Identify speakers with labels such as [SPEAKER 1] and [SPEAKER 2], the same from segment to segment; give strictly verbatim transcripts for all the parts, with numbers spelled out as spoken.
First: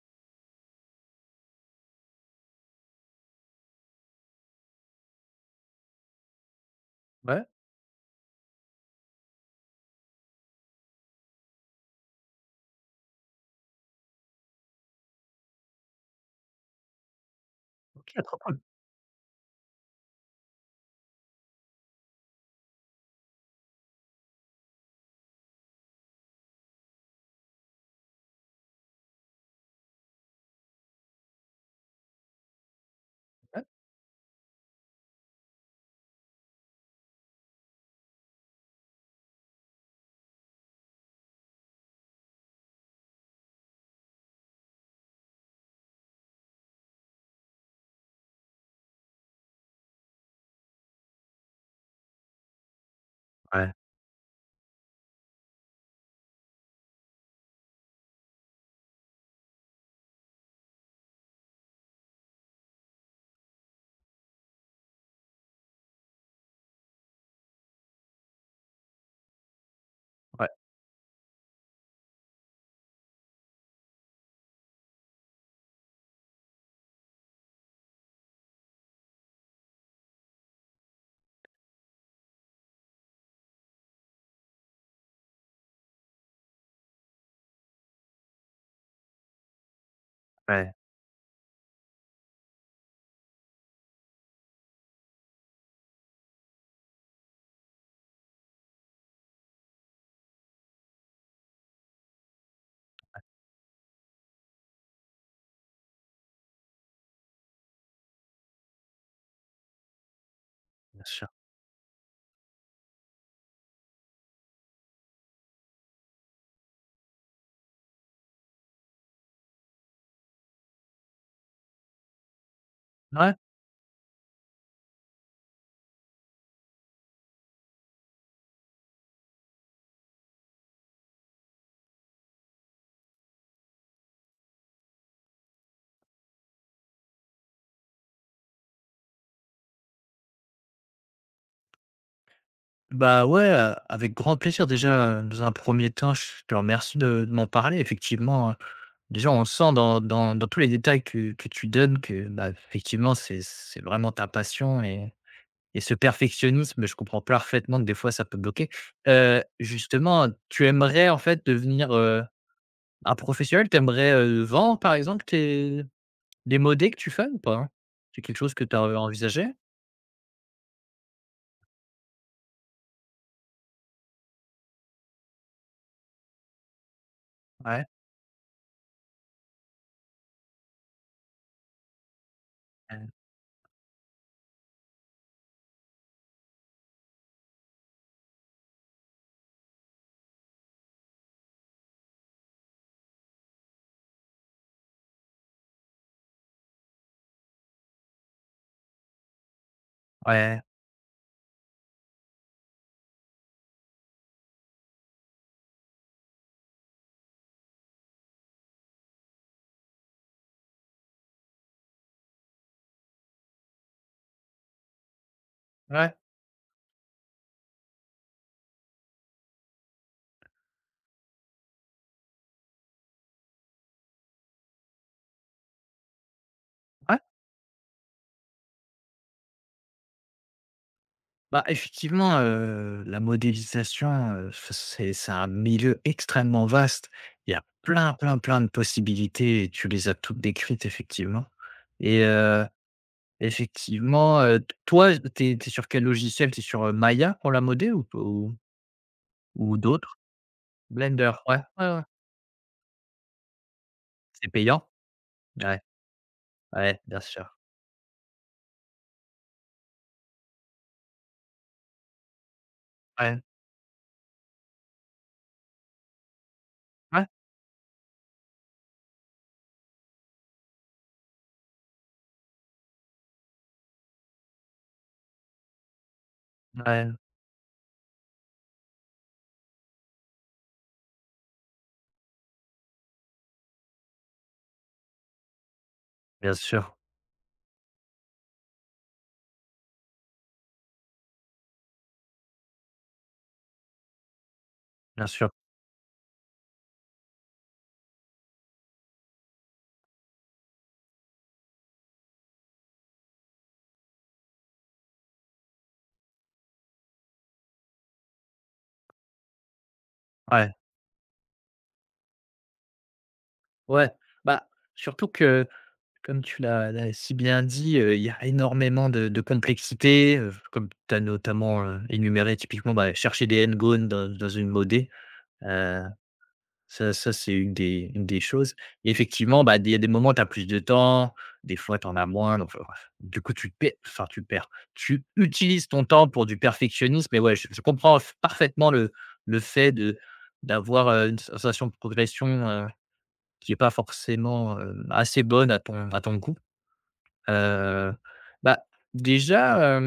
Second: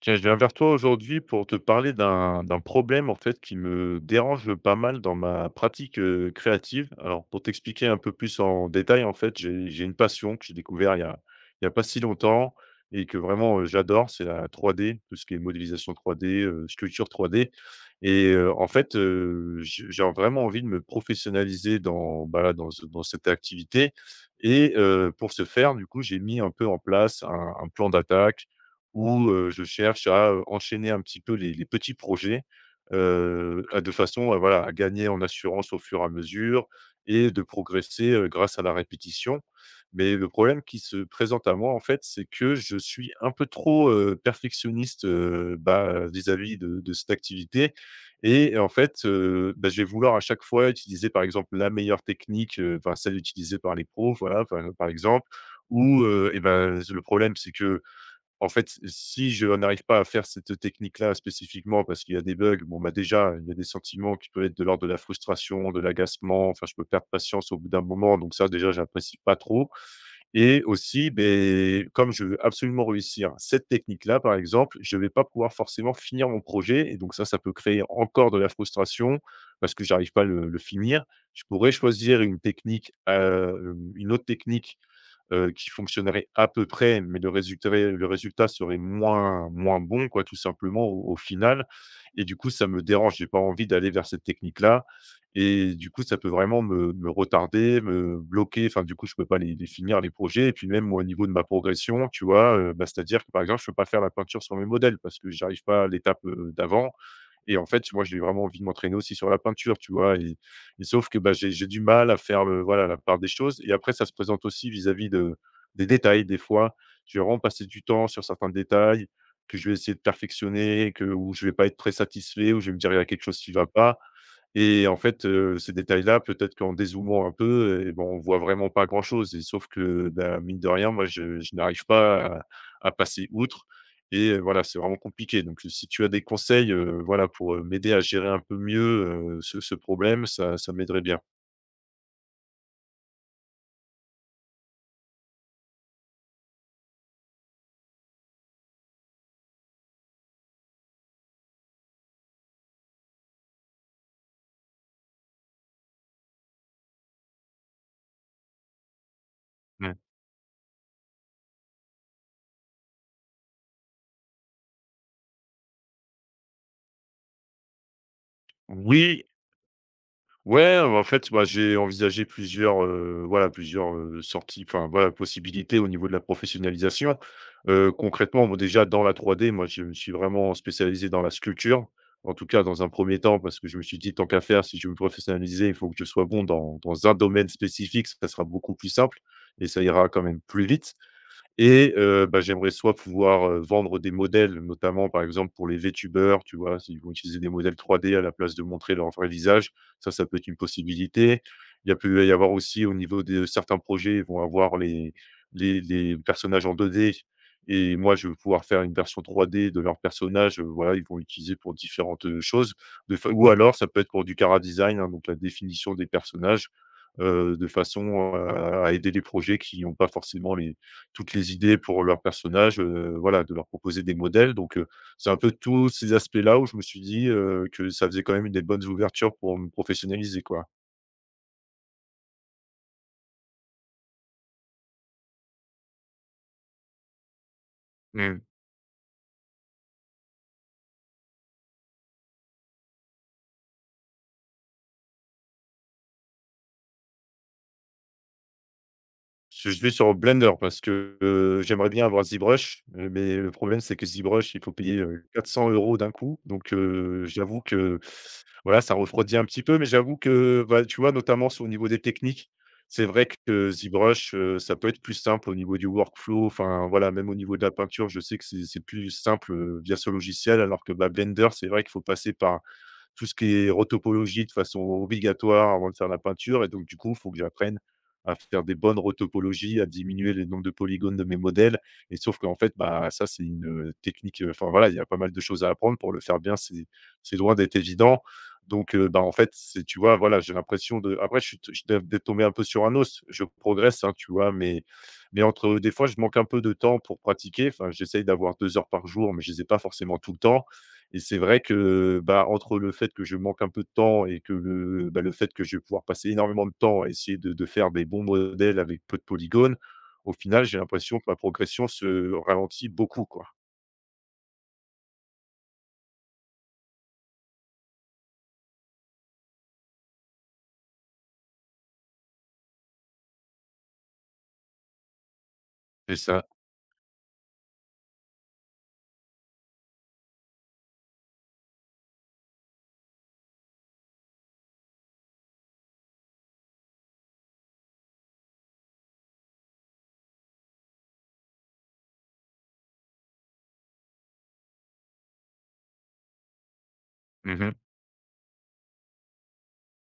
[SPEAKER 1] Tiens, je viens vers toi aujourd'hui pour te parler d'un d'un problème en fait qui me dérange pas mal dans ma pratique, heu, créative. Alors pour
[SPEAKER 2] Ouais.
[SPEAKER 1] t'expliquer un peu plus en détail, en fait, j'ai j'ai une passion que j'ai découvert il y a il y a pas si longtemps et que vraiment, heu, j'adore, c'est la trois D, tout ce qui est modélisation trois D, heu, sculpture trois D.
[SPEAKER 2] OK, ah
[SPEAKER 1] Et
[SPEAKER 2] trop
[SPEAKER 1] heu,
[SPEAKER 2] cool.
[SPEAKER 1] en fait, heu, je j'ai vraiment envie de me professionnaliser dans, bah, là, dans ce dans cette activité. Et heu, pour ce faire, du coup, j'ai mis un peu en place un un plan d'attaque où, heu, je cherche à, heu, enchaîner un petit peu les les petits projets,
[SPEAKER 2] Ouais,
[SPEAKER 1] heu, à de façon à voilà, à gagner en assurance au fur et à mesure et de progresser, heu, grâce à la répétition. Mais le problème qui se présente à moi, en fait, c'est que je suis un peu trop, heu, perfectionniste, heu, bah, vis-à-vis de de cette activité. Et en fait, heu, bah, je vais vouloir à chaque fois utiliser, par exemple, la meilleure technique, heu, enfin, celle utilisée
[SPEAKER 2] ouais,
[SPEAKER 1] par les pros, voilà, enfin, par exemple, ou, heu et bah, le problème, c'est que en fait, si je n'arrive pas à faire cette technique-là spécifiquement parce qu'il y a des bugs, bon, bah, déjà, il y a des sentiments qui peuvent être de l'ordre de la frustration, de l'agacement, enfin, je peux perdre patience au bout d'un moment, donc ça, déjà, j'apprécie pas trop.
[SPEAKER 2] ouais,
[SPEAKER 1] Et aussi, ben comme je veux absolument réussir cette technique-là, par exemple, je vais pas pouvoir forcément finir mon projet et donc ça, ça peut créer encore de la frustration parce que j'arrive pas à le le finir. Je pourrais choisir une technique, heu, une autre technique heu, qui fonctionnerait à peu près, mais le résultéré le résultat serait moins moins bon quoi, tout
[SPEAKER 2] ouais,
[SPEAKER 1] simplement au au final. Et du coup, ça me dérange. J'ai pas envie d'aller vers cette technique-là et du coup, ça peut vraiment me me retarder, me bloquer. Enfin, du coup, je peux pas les les finir les projets et puis même au niveau de ma progression, tu vois? Heu, bah, c'est-à-dire que, par exemple, je peux pas faire la peinture sur mes modèles parce que j'arrive pas à l'étape, heu, d'avant. Et en fait, moi, j'ai vraiment envie de m'entraîner aussi sur la peinture, tu vois? Et et
[SPEAKER 2] bien
[SPEAKER 1] sauf que,
[SPEAKER 2] sûr.
[SPEAKER 1] bah, j'ai j'ai du mal à faire le voilà, la part des choses. Et après ça se présente aussi vis-à-vis de des détails des fois. Je vais vraiment passer du temps sur certains détails que je vais essayer de perfectionner, que où je vais pas être très satisfait, où je vais me dire: «Il y a quelque
[SPEAKER 2] Ouais,
[SPEAKER 1] chose qui va pas». Et en fait, heu, ces détails-là, peut-être qu'en dézoomant un peu et ben, on voit vraiment pas grand-chose. Et sauf que, bah, mine de rien, moi, je je n'arrive pas à à passer outre. Et heu, voilà, c'est vraiment compliqué, donc si tu as des conseils, heu, voilà, pour, heu, m'aider à gérer un peu mieux, heu, ce ce problème, ça ça m'aiderait bien.
[SPEAKER 2] bah, ouais, heu, Avec grand plaisir. Déjà, heu, dans un premier temps, je te remercie de de m'en parler. Effectivement, heu, déjà, on sent dans dans dans tous les détails que que tu donnes que, bah, effectivement, c'est c'est vraiment ta passion et et ce perfectionnisme, je comprends parfaitement que des fois, ça peut bloquer. Heu,
[SPEAKER 1] Mmh.
[SPEAKER 2] justement, tu aimerais, en fait, devenir, heu, un professionnel? Tu aimerais, heu, vendre, par exemple, tes les modés que tu fais ou pas? C'est quelque chose que tu as
[SPEAKER 1] Oui.
[SPEAKER 2] envisagé?
[SPEAKER 1] Ouais, en fait, bah, j'ai envisagé plusieurs, heu, voilà, plusieurs, heu, sorties, enfin, voilà, possibilités au niveau de la professionnalisation.
[SPEAKER 2] Ouais,
[SPEAKER 1] Heu, concrètement, bon, déjà dans la trois D, moi, je me suis vraiment spécialisé dans la sculpture, en tout cas dans un
[SPEAKER 2] heu,
[SPEAKER 1] premier temps, parce que je me suis dit: «Tant qu'à faire, si je veux me professionnaliser, il faut que je sois bon dans dans un domaine spécifique, ça sera beaucoup plus simple et ça ira quand même plus vite». Et heu, bah, j'aimerais soit pouvoir, heu, vendre des modèles, notamment par exemple pour les VTubers, tu vois? S'ils vont utiliser des modèles trois D à la place de montrer leur vrai visage, ça, ça peut être une
[SPEAKER 2] ouais,
[SPEAKER 1] possibilité. Il y a peut y avoir aussi au niveau de certains projets, ils vont avoir les les les personnages en deux D et moi, je vais pouvoir faire une version trois D de leur personnage, heu, voilà, ils vont l'utiliser pour différentes, heu, choses. De fa Ou alors ça peut être pour du chara-design, hein, donc la définition des
[SPEAKER 2] ouais,
[SPEAKER 1] personnages, heu, de façon, heu, à aider les projets qui n'ont pas forcément les toutes les idées pour leurs personnages, heu, voilà, de leur proposer des modèles. Donc heu, c'est un peu tous ces aspects-là où je me suis
[SPEAKER 2] ouais.
[SPEAKER 1] dit, heu, que ça faisait quand même des bonnes ouvertures pour me professionnaliser, quoi.
[SPEAKER 2] Bah, effectivement, heu, la modélisation, heu, f c'est c'est un milieu extrêmement vaste. Il y a plein, plein, plein de possibilités et tu les as toutes décrites effectivement et heu Effectivement, heu, toi, t'es es sur quel logiciel? T'es sur, heu, Maya pour la modé ou ou
[SPEAKER 1] Je
[SPEAKER 2] ou
[SPEAKER 1] je vais sur
[SPEAKER 2] d'autres?
[SPEAKER 1] Blender parce que,
[SPEAKER 2] Blender, ouais,
[SPEAKER 1] heu,
[SPEAKER 2] ouais,
[SPEAKER 1] j'aimerais
[SPEAKER 2] ouais.
[SPEAKER 1] bien avoir ZBrush, heu, mais le problème, c'est que
[SPEAKER 2] C'est
[SPEAKER 1] ZBrush, il faut
[SPEAKER 2] payant?
[SPEAKER 1] payer, heu, 400
[SPEAKER 2] Ouais,
[SPEAKER 1] euros d'un coup. Donc,
[SPEAKER 2] ouais, bien
[SPEAKER 1] heu,
[SPEAKER 2] sûr.
[SPEAKER 1] j'avoue que, voilà, ça refroidit un petit peu, mais j'avoue que, bah, tu vois, notamment sur au niveau des techniques, c'est vrai
[SPEAKER 2] Ouais,
[SPEAKER 1] que ZBrush, heu, ça peut être plus simple au niveau du workflow. Enfin, voilà,
[SPEAKER 2] ouais,
[SPEAKER 1] même au niveau de la peinture, je sais que c'est c'est plus simple, heu, via ce logiciel, alors que, bah, Blender, c'est vrai qu'il faut passer par tout ce qui est rotopologie de façon obligatoire avant de faire la peinture. Et donc du
[SPEAKER 2] ouais,
[SPEAKER 1] coup, il faut que j'apprenne à faire des bonnes rotopologies, à diminuer le nombre de polygones de mes modèles. Et sauf qu'en fait, bah, ça c'est une, heu, technique, heu, enfin voilà, il y a pas mal de choses à apprendre pour le faire
[SPEAKER 2] bien
[SPEAKER 1] bien, c'est
[SPEAKER 2] sûr,
[SPEAKER 1] c'est loin d'être évident. Donc heu, bah, en fait, c'est tu vois, voilà, j'ai l'impression de après je suis t je dev d'être tombé un peu sur un os. Je progresse, hein, tu vois? Mais
[SPEAKER 2] bien
[SPEAKER 1] mais
[SPEAKER 2] sûr.
[SPEAKER 1] entre des fois, je manque un peu de temps pour pratiquer. Enfin, j'essaye d'avoir deux heures par jour, mais je ne les ai pas forcément tout le temps. Et c'est vrai que, bah, entre le fait que je manque un peu de temps et que le, bah, le fait que je vais pouvoir passer énormément de temps à essayer de de faire des bons modèles avec peu de polygones, au final,
[SPEAKER 2] Ouais,
[SPEAKER 1] j'ai l'impression que ma progression se ralentit beaucoup, quoi.
[SPEAKER 2] ouais. Bah, surtout que, comme tu l'as l'as si bien dit, heu, il y a énormément de de complexité, heu, comme tu as notamment, heu, énuméré typiquement, bah, chercher des n dans dans une modé.
[SPEAKER 1] C'est ça.
[SPEAKER 2] Ça ça, c'est une des une des choses, et effectivement, bah, il y a des moments, tu as plus de temps, des fois, tu en as moins, donc enfin, du coup, tu perds enfin, tu perds, tu utilises ton temps pour du perfectionnisme, mais ouais, je je comprends f parfaitement le le fait de d'avoir, heu, une sensation de progression, heu, qui est pas forcément, heu, assez bonne à ton à ton goût.
[SPEAKER 1] Mmh.
[SPEAKER 2] heu, bah, Déjà,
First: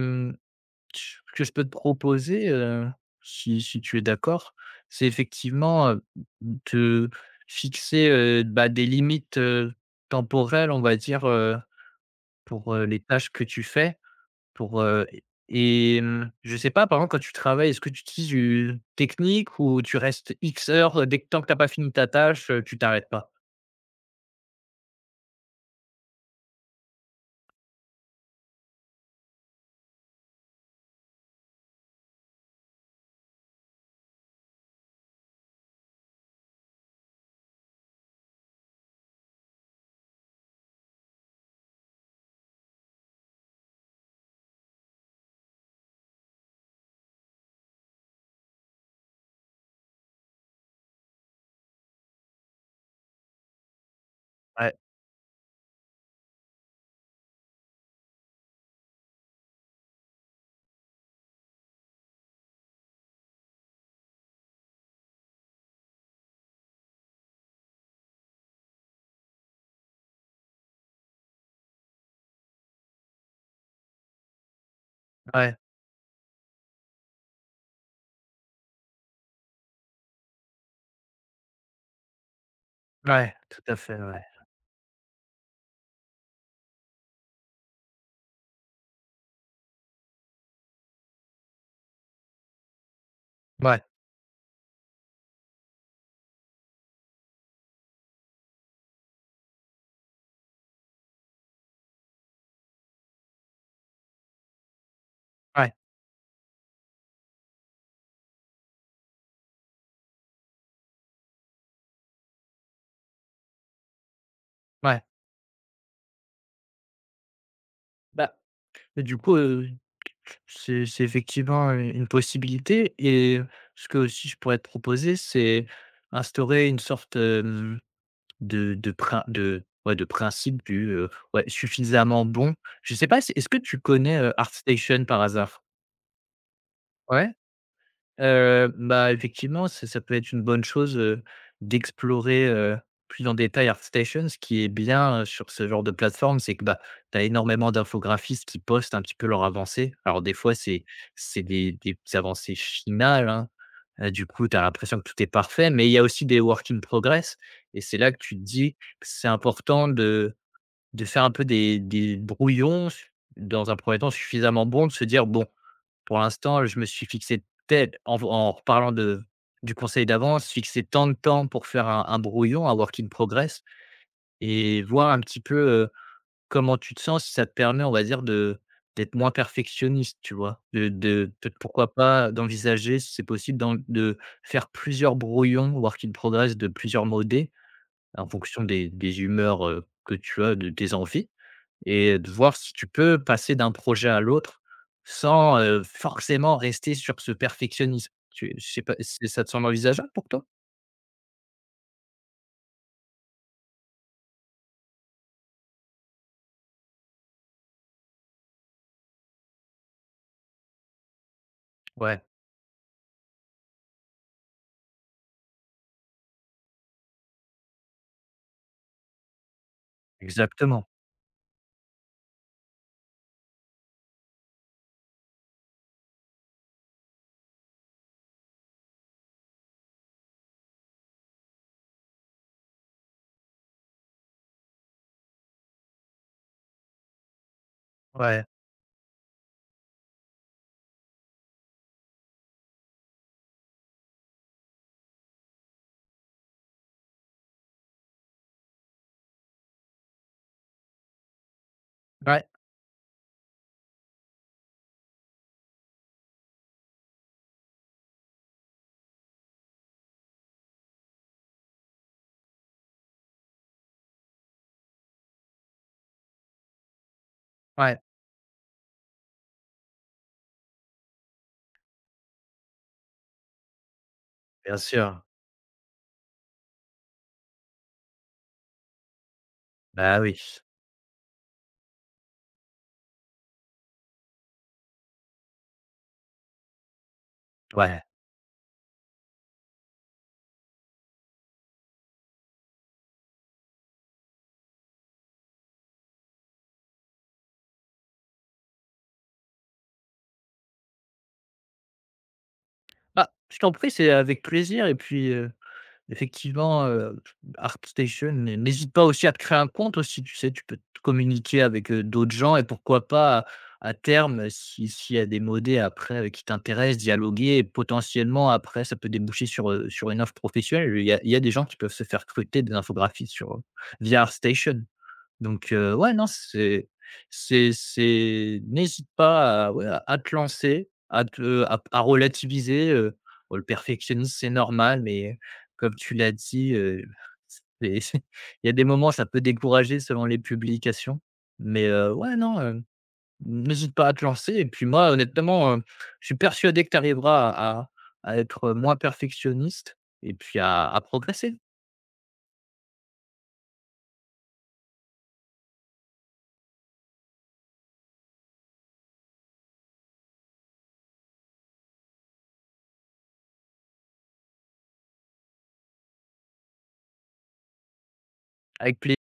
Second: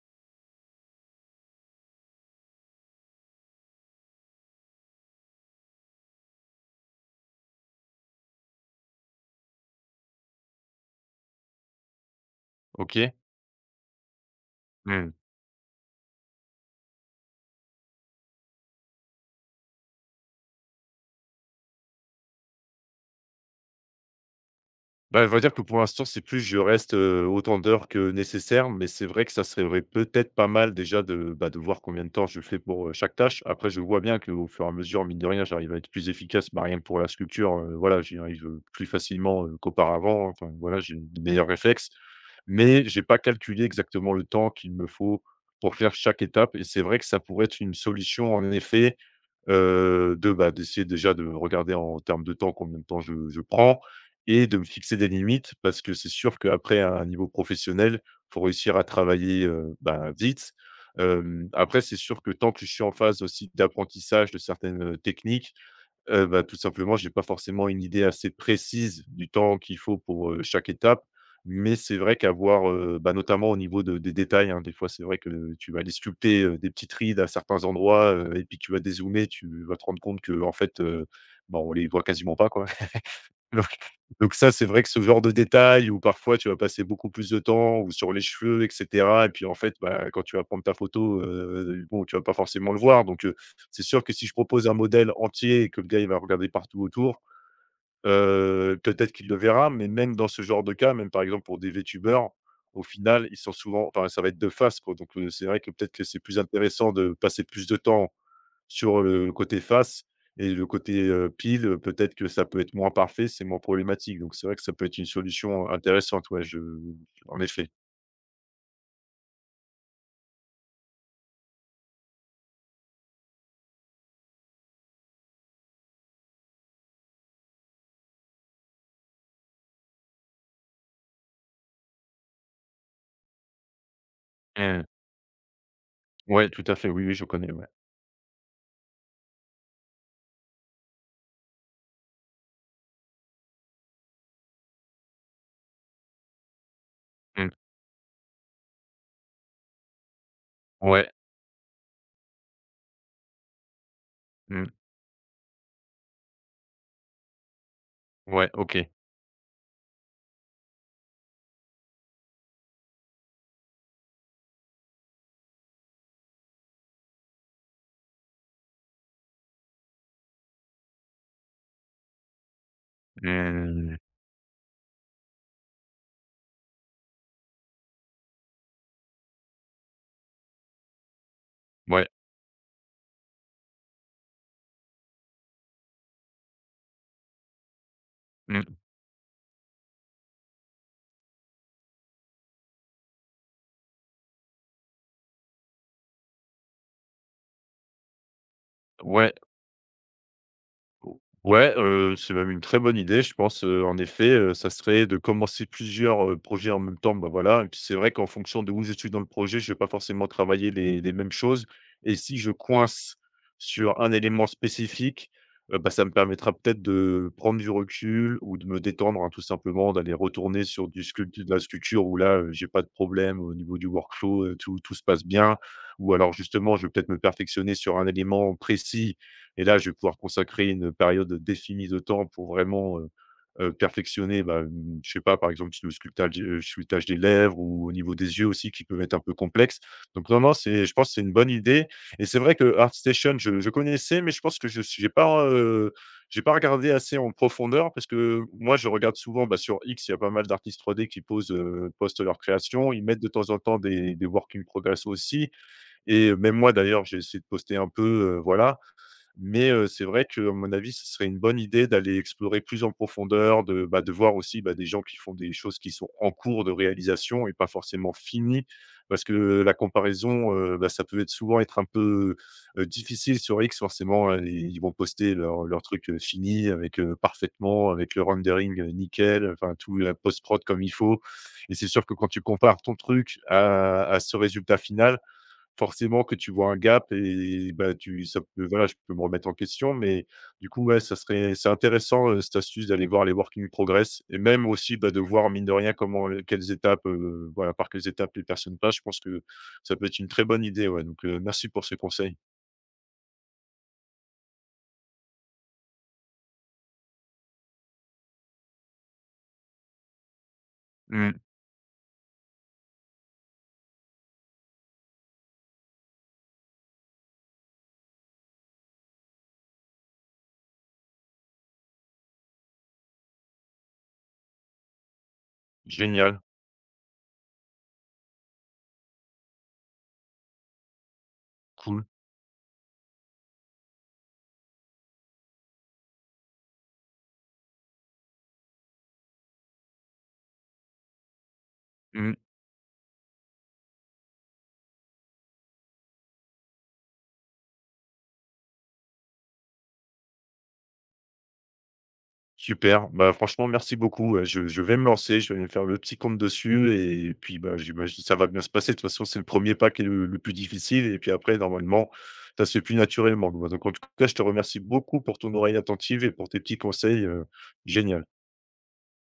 [SPEAKER 2] ch que je peux te proposer, heu, si si tu es d'accord, c'est effectivement, heu, de fixer, heu, bah, des limites, heu, temporelles, on va dire, heu, pour, heu, les
[SPEAKER 1] OK.
[SPEAKER 2] tâches que tu fais. Pour, heu
[SPEAKER 1] Mmh.
[SPEAKER 2] et hem, je sais pas, par exemple, quand tu travailles, est-ce que tu utilises une technique ou tu restes X heures, heu, dès que tant que tu as pas fini ta tâche, heu, tu t'arrêtes pas?
[SPEAKER 1] Bah, on va dire que pour l'instant, c'est plus je reste, heu, autant d'heures que nécessaire, mais c'est vrai que ça serait peut-être pas mal déjà de, bah, de voir combien de temps je fais pour, heu, chaque tâche. Après, je vois bien qu'au fur et à mesure, mine de rien, j'arrive à être plus efficace, bah, rien que pour la sculpture, heu, voilà, j'y arrive, heu, plus facilement, heu, qu'auparavant. Enfin, voilà, j'ai de meilleurs réflexes, mais j'ai pas calculé exactement le temps qu'il me faut pour faire chaque étape. Et c'est vrai que ça pourrait être une solution en effet. Heu, de, bah, d'essayer déjà de regarder en termes de temps, combien de temps je je prends et de me
[SPEAKER 2] Ouais,
[SPEAKER 1] fixer des limites parce que c'est sûr qu'après à un niveau professionnel, faut réussir à travailler, heu, bah, vite. Hem, après c'est sûr que tant que je suis en phase aussi d'apprentissage de certaines, heu, techniques, Heu, bah, tout simplement, j'ai pas forcément une idée assez précise du temps qu'il faut pour, heu, chaque étape, mais c'est vrai qu'avoir, heu, bah, notamment au niveau de des détails, hein, des fois, c'est vrai que
[SPEAKER 2] ouais,
[SPEAKER 1] tu vas aller sculpter, heu, des petites rides à certains endroits, heu et puis tu vas dézoomer, tu vas te rendre compte que en fait, heu, bah, on les voit quasiment pas, quoi.
[SPEAKER 2] ouais, tout à fait, ouais.
[SPEAKER 1] Donc ça, c'est vrai que ce genre de détail où parfois tu vas passer beaucoup plus de temps ou sur les cheveux et cetera et puis en fait, bah, quand tu vas prendre ta photo, heu, bon, tu vas pas forcément le voir. Donc heu,
[SPEAKER 2] Ouais,
[SPEAKER 1] c'est sûr que si je propose un modèle entier et que le gars, il va regarder partout autour, heu, peut-être qu'il le verra, mais même dans ce genre de cas, même par exemple pour des VTubers, au final, ils sont souvent enfin, ça va être de face, quoi. Donc heu, c'est vrai que
[SPEAKER 2] ouais,
[SPEAKER 1] peut-être que c'est plus intéressant de passer plus de temps sur le côté face et le côté, heu, pile, heu, peut-être que ça peut être moins parfait, c'est moins problématique. Donc c'est vrai que ça peut être
[SPEAKER 2] ouais.
[SPEAKER 1] une solution intéressante, ouais, je en effet.
[SPEAKER 2] Bah, et du coup, heu C'est c'est effectivement u une possibilité, et ce que aussi je pourrais te proposer, c'est instaurer une sorte, hem, de de prin de ouais, de principe du, heu, ouais, suffisamment bon. Je sais pas, c'est est-ce que tu connais, heu,
[SPEAKER 1] Mmh.
[SPEAKER 2] ArtStation par hasard?
[SPEAKER 1] Ouais, tout à fait, oui, oui, je
[SPEAKER 2] Ouais.
[SPEAKER 1] connais, ouais.
[SPEAKER 2] Heu, bah, effectivement, ça ça peut être une bonne chose, heu, d'explorer, heu, plus en détail ArtStation. Ce qui est bien, heu, sur ce genre de plateforme, c'est que, bah, tu as
[SPEAKER 1] Mmh.
[SPEAKER 2] énormément d'infographistes qui postent un petit peu leurs avancées. Alors des fois, c'est
[SPEAKER 1] Ouais.
[SPEAKER 2] c'est des des avancées finales, hein, heu, du coup, tu as
[SPEAKER 1] Mmh.
[SPEAKER 2] l'impression que tout est parfait, mais il y a aussi des work in progress, et c'est là que tu te
[SPEAKER 1] Ouais,
[SPEAKER 2] dis
[SPEAKER 1] OK.
[SPEAKER 2] que c'est important de de faire un peu des des brouillons dans un premier temps suffisamment bons, de se dire: «Bon, pour l'instant, je me suis fixé tel en v en reparlant de du conseil d'avance, fixé tant de temps pour faire un un brouillon, un work in progress
[SPEAKER 1] Mmh.
[SPEAKER 2] et voir un petit peu, heu, comment tu te sens. Si ça te permet, on va dire, de d'être moins perfectionniste, tu vois? De de peut pourquoi
[SPEAKER 1] Ouais.
[SPEAKER 2] pas d'envisager, si c'est possible, d'en de faire plusieurs brouillons, work in progress de plusieurs modés en fonction
[SPEAKER 1] Mmh.
[SPEAKER 2] des des humeurs, heu, que tu as, de tes envies, et de voir si tu peux passer d'un projet à l'autre sans, heu, forcément rester sur ce perfectionnisme. Tu je sais pas, c'est
[SPEAKER 1] Ouais.
[SPEAKER 2] ça te semble envisageable pour toi?»
[SPEAKER 1] Ouais, heu, c'est même une très bonne idée, je pense, heu, en effet, heu, ça serait de commencer plusieurs, heu, projets en même temps, bah, voilà. Et puis c'est vrai qu'en fonction de où je suis dans le projet, je ne vais pas forcément travailler les les mêmes choses. Et
[SPEAKER 2] Ouais,
[SPEAKER 1] si je coince sur un élément spécifique, heu, bah, ça me permettra peut-être de prendre du recul ou de me détendre, hein, tout simplement, d'aller retourner
[SPEAKER 2] exactement.
[SPEAKER 1] sur du sculptu de la sculpture où là, heu, j'ai pas de problème au niveau du workflow, heu, tout tout se passe bien. Ou alors justement, je vais peut-être me perfectionner sur un élément précis et là, je vais pouvoir consacrer une période définie de temps pour vraiment, heu heu, perfectionner, bah, mmh, je sais pas, par exemple, le sculptage heu, sculptage des lèvres ou au niveau des
[SPEAKER 2] Ouais,
[SPEAKER 1] yeux aussi qui peuvent être un peu complexes. Donc non, non, c'est je pense que c'est une bonne idée. Et c'est vrai que ArtStation, je je connaissais, mais je pense que je n'ai pas, heu, j'ai pas regardé assez en profondeur parce que moi, je regarde souvent, bah, sur X, il y a pas mal d'artistes trois D qui posent, heu, postent leurs
[SPEAKER 2] ouais,
[SPEAKER 1] créations. Ils mettent de temps en temps des des work in progress aussi. Et même moi, d'ailleurs, j'ai essayé de poster un peu, heu, voilà. Mais heu, c'est vrai que, à mon avis, ce serait une bonne idée d'aller explorer plus en profondeur, de, bah, de voir aussi, bah, des gens qui font des choses qui sont en cours de réalisation et pas
[SPEAKER 2] ouais,
[SPEAKER 1] forcément finies. Parce que, la comparaison, heu, bah, ça peut être souvent être un peu, heu, difficile. Sur X forcément, heu,
[SPEAKER 2] bien
[SPEAKER 1] ils vont
[SPEAKER 2] sûr.
[SPEAKER 1] poster leur leur truc, heu, fini avec, heu, parfaitement, avec le rendering, heu, nickel, enfin tout la
[SPEAKER 2] Bah oui,
[SPEAKER 1] post prod comme il faut. Et c'est sûr que quand tu compares ton truc à à ce résultat final, forcément que tu vois un gap et bah,
[SPEAKER 2] ouais.
[SPEAKER 1] tu ça peut voilà, je peux me remettre en question. Mais du coup, ouais, ça serait c'est intéressant, heu, cette astuce d'aller voir les work in progress et même aussi, bah, de voir mine de rien comment les quelles étapes, heu, voilà, par quelles étapes les personnes passent. Je pense que ça peut être une très bonne idée, ouais, donc heu, merci pour ces conseils.
[SPEAKER 2] Ah, je t'en prie, c'est avec plaisir, et puis, heu effectivement, heu, ArtStation, n'hésite pas aussi à te créer un compte aussi, tu sais? Tu peux te
[SPEAKER 1] Mmh.
[SPEAKER 2] communiquer avec, heu, d'autres gens, et pourquoi pas, à terme, si s'il y a des modés après, heu, qui t'intéressent, dialoguer, et potentiellement après ça peut déboucher sur, heu, sur une offre professionnelle. Il y a il y a des gens qui peuvent se faire recruter, des infographies sur, heu, via ArtStation. Donc, heu, ouais, non,
[SPEAKER 1] Génial,
[SPEAKER 2] c'est c'est c'est n'hésite pas à ouais, à à te lancer, à te à à
[SPEAKER 1] cool.
[SPEAKER 2] relativiser. heu, Bon, le perfectionnisme, c'est normal, mais comme tu l'as dit, heu, c'est il y a des moments, ça peut décourager selon les publications, mais heu,
[SPEAKER 1] Mmh.
[SPEAKER 2] ouais, non, heu, n'hésite pas à te lancer, et puis moi, honnêtement, heu, je suis persuadé que tu arriveras à à à être moins perfectionniste et puis à à progresser.
[SPEAKER 1] Super, bah, franchement merci beaucoup, heu, je je vais me lancer, je vais me faire le petit compte dessus et puis, bah, j'imagine que ça va bien se passer. De toute façon, c'est le premier pas qui est le le plus difficile et puis après normalement, ça se fait plus naturellement. Donc en tout cas, je te remercie beaucoup pour ton oreille attentive et pour tes petits conseils, heu, génial.
[SPEAKER 2] Avec plaisir.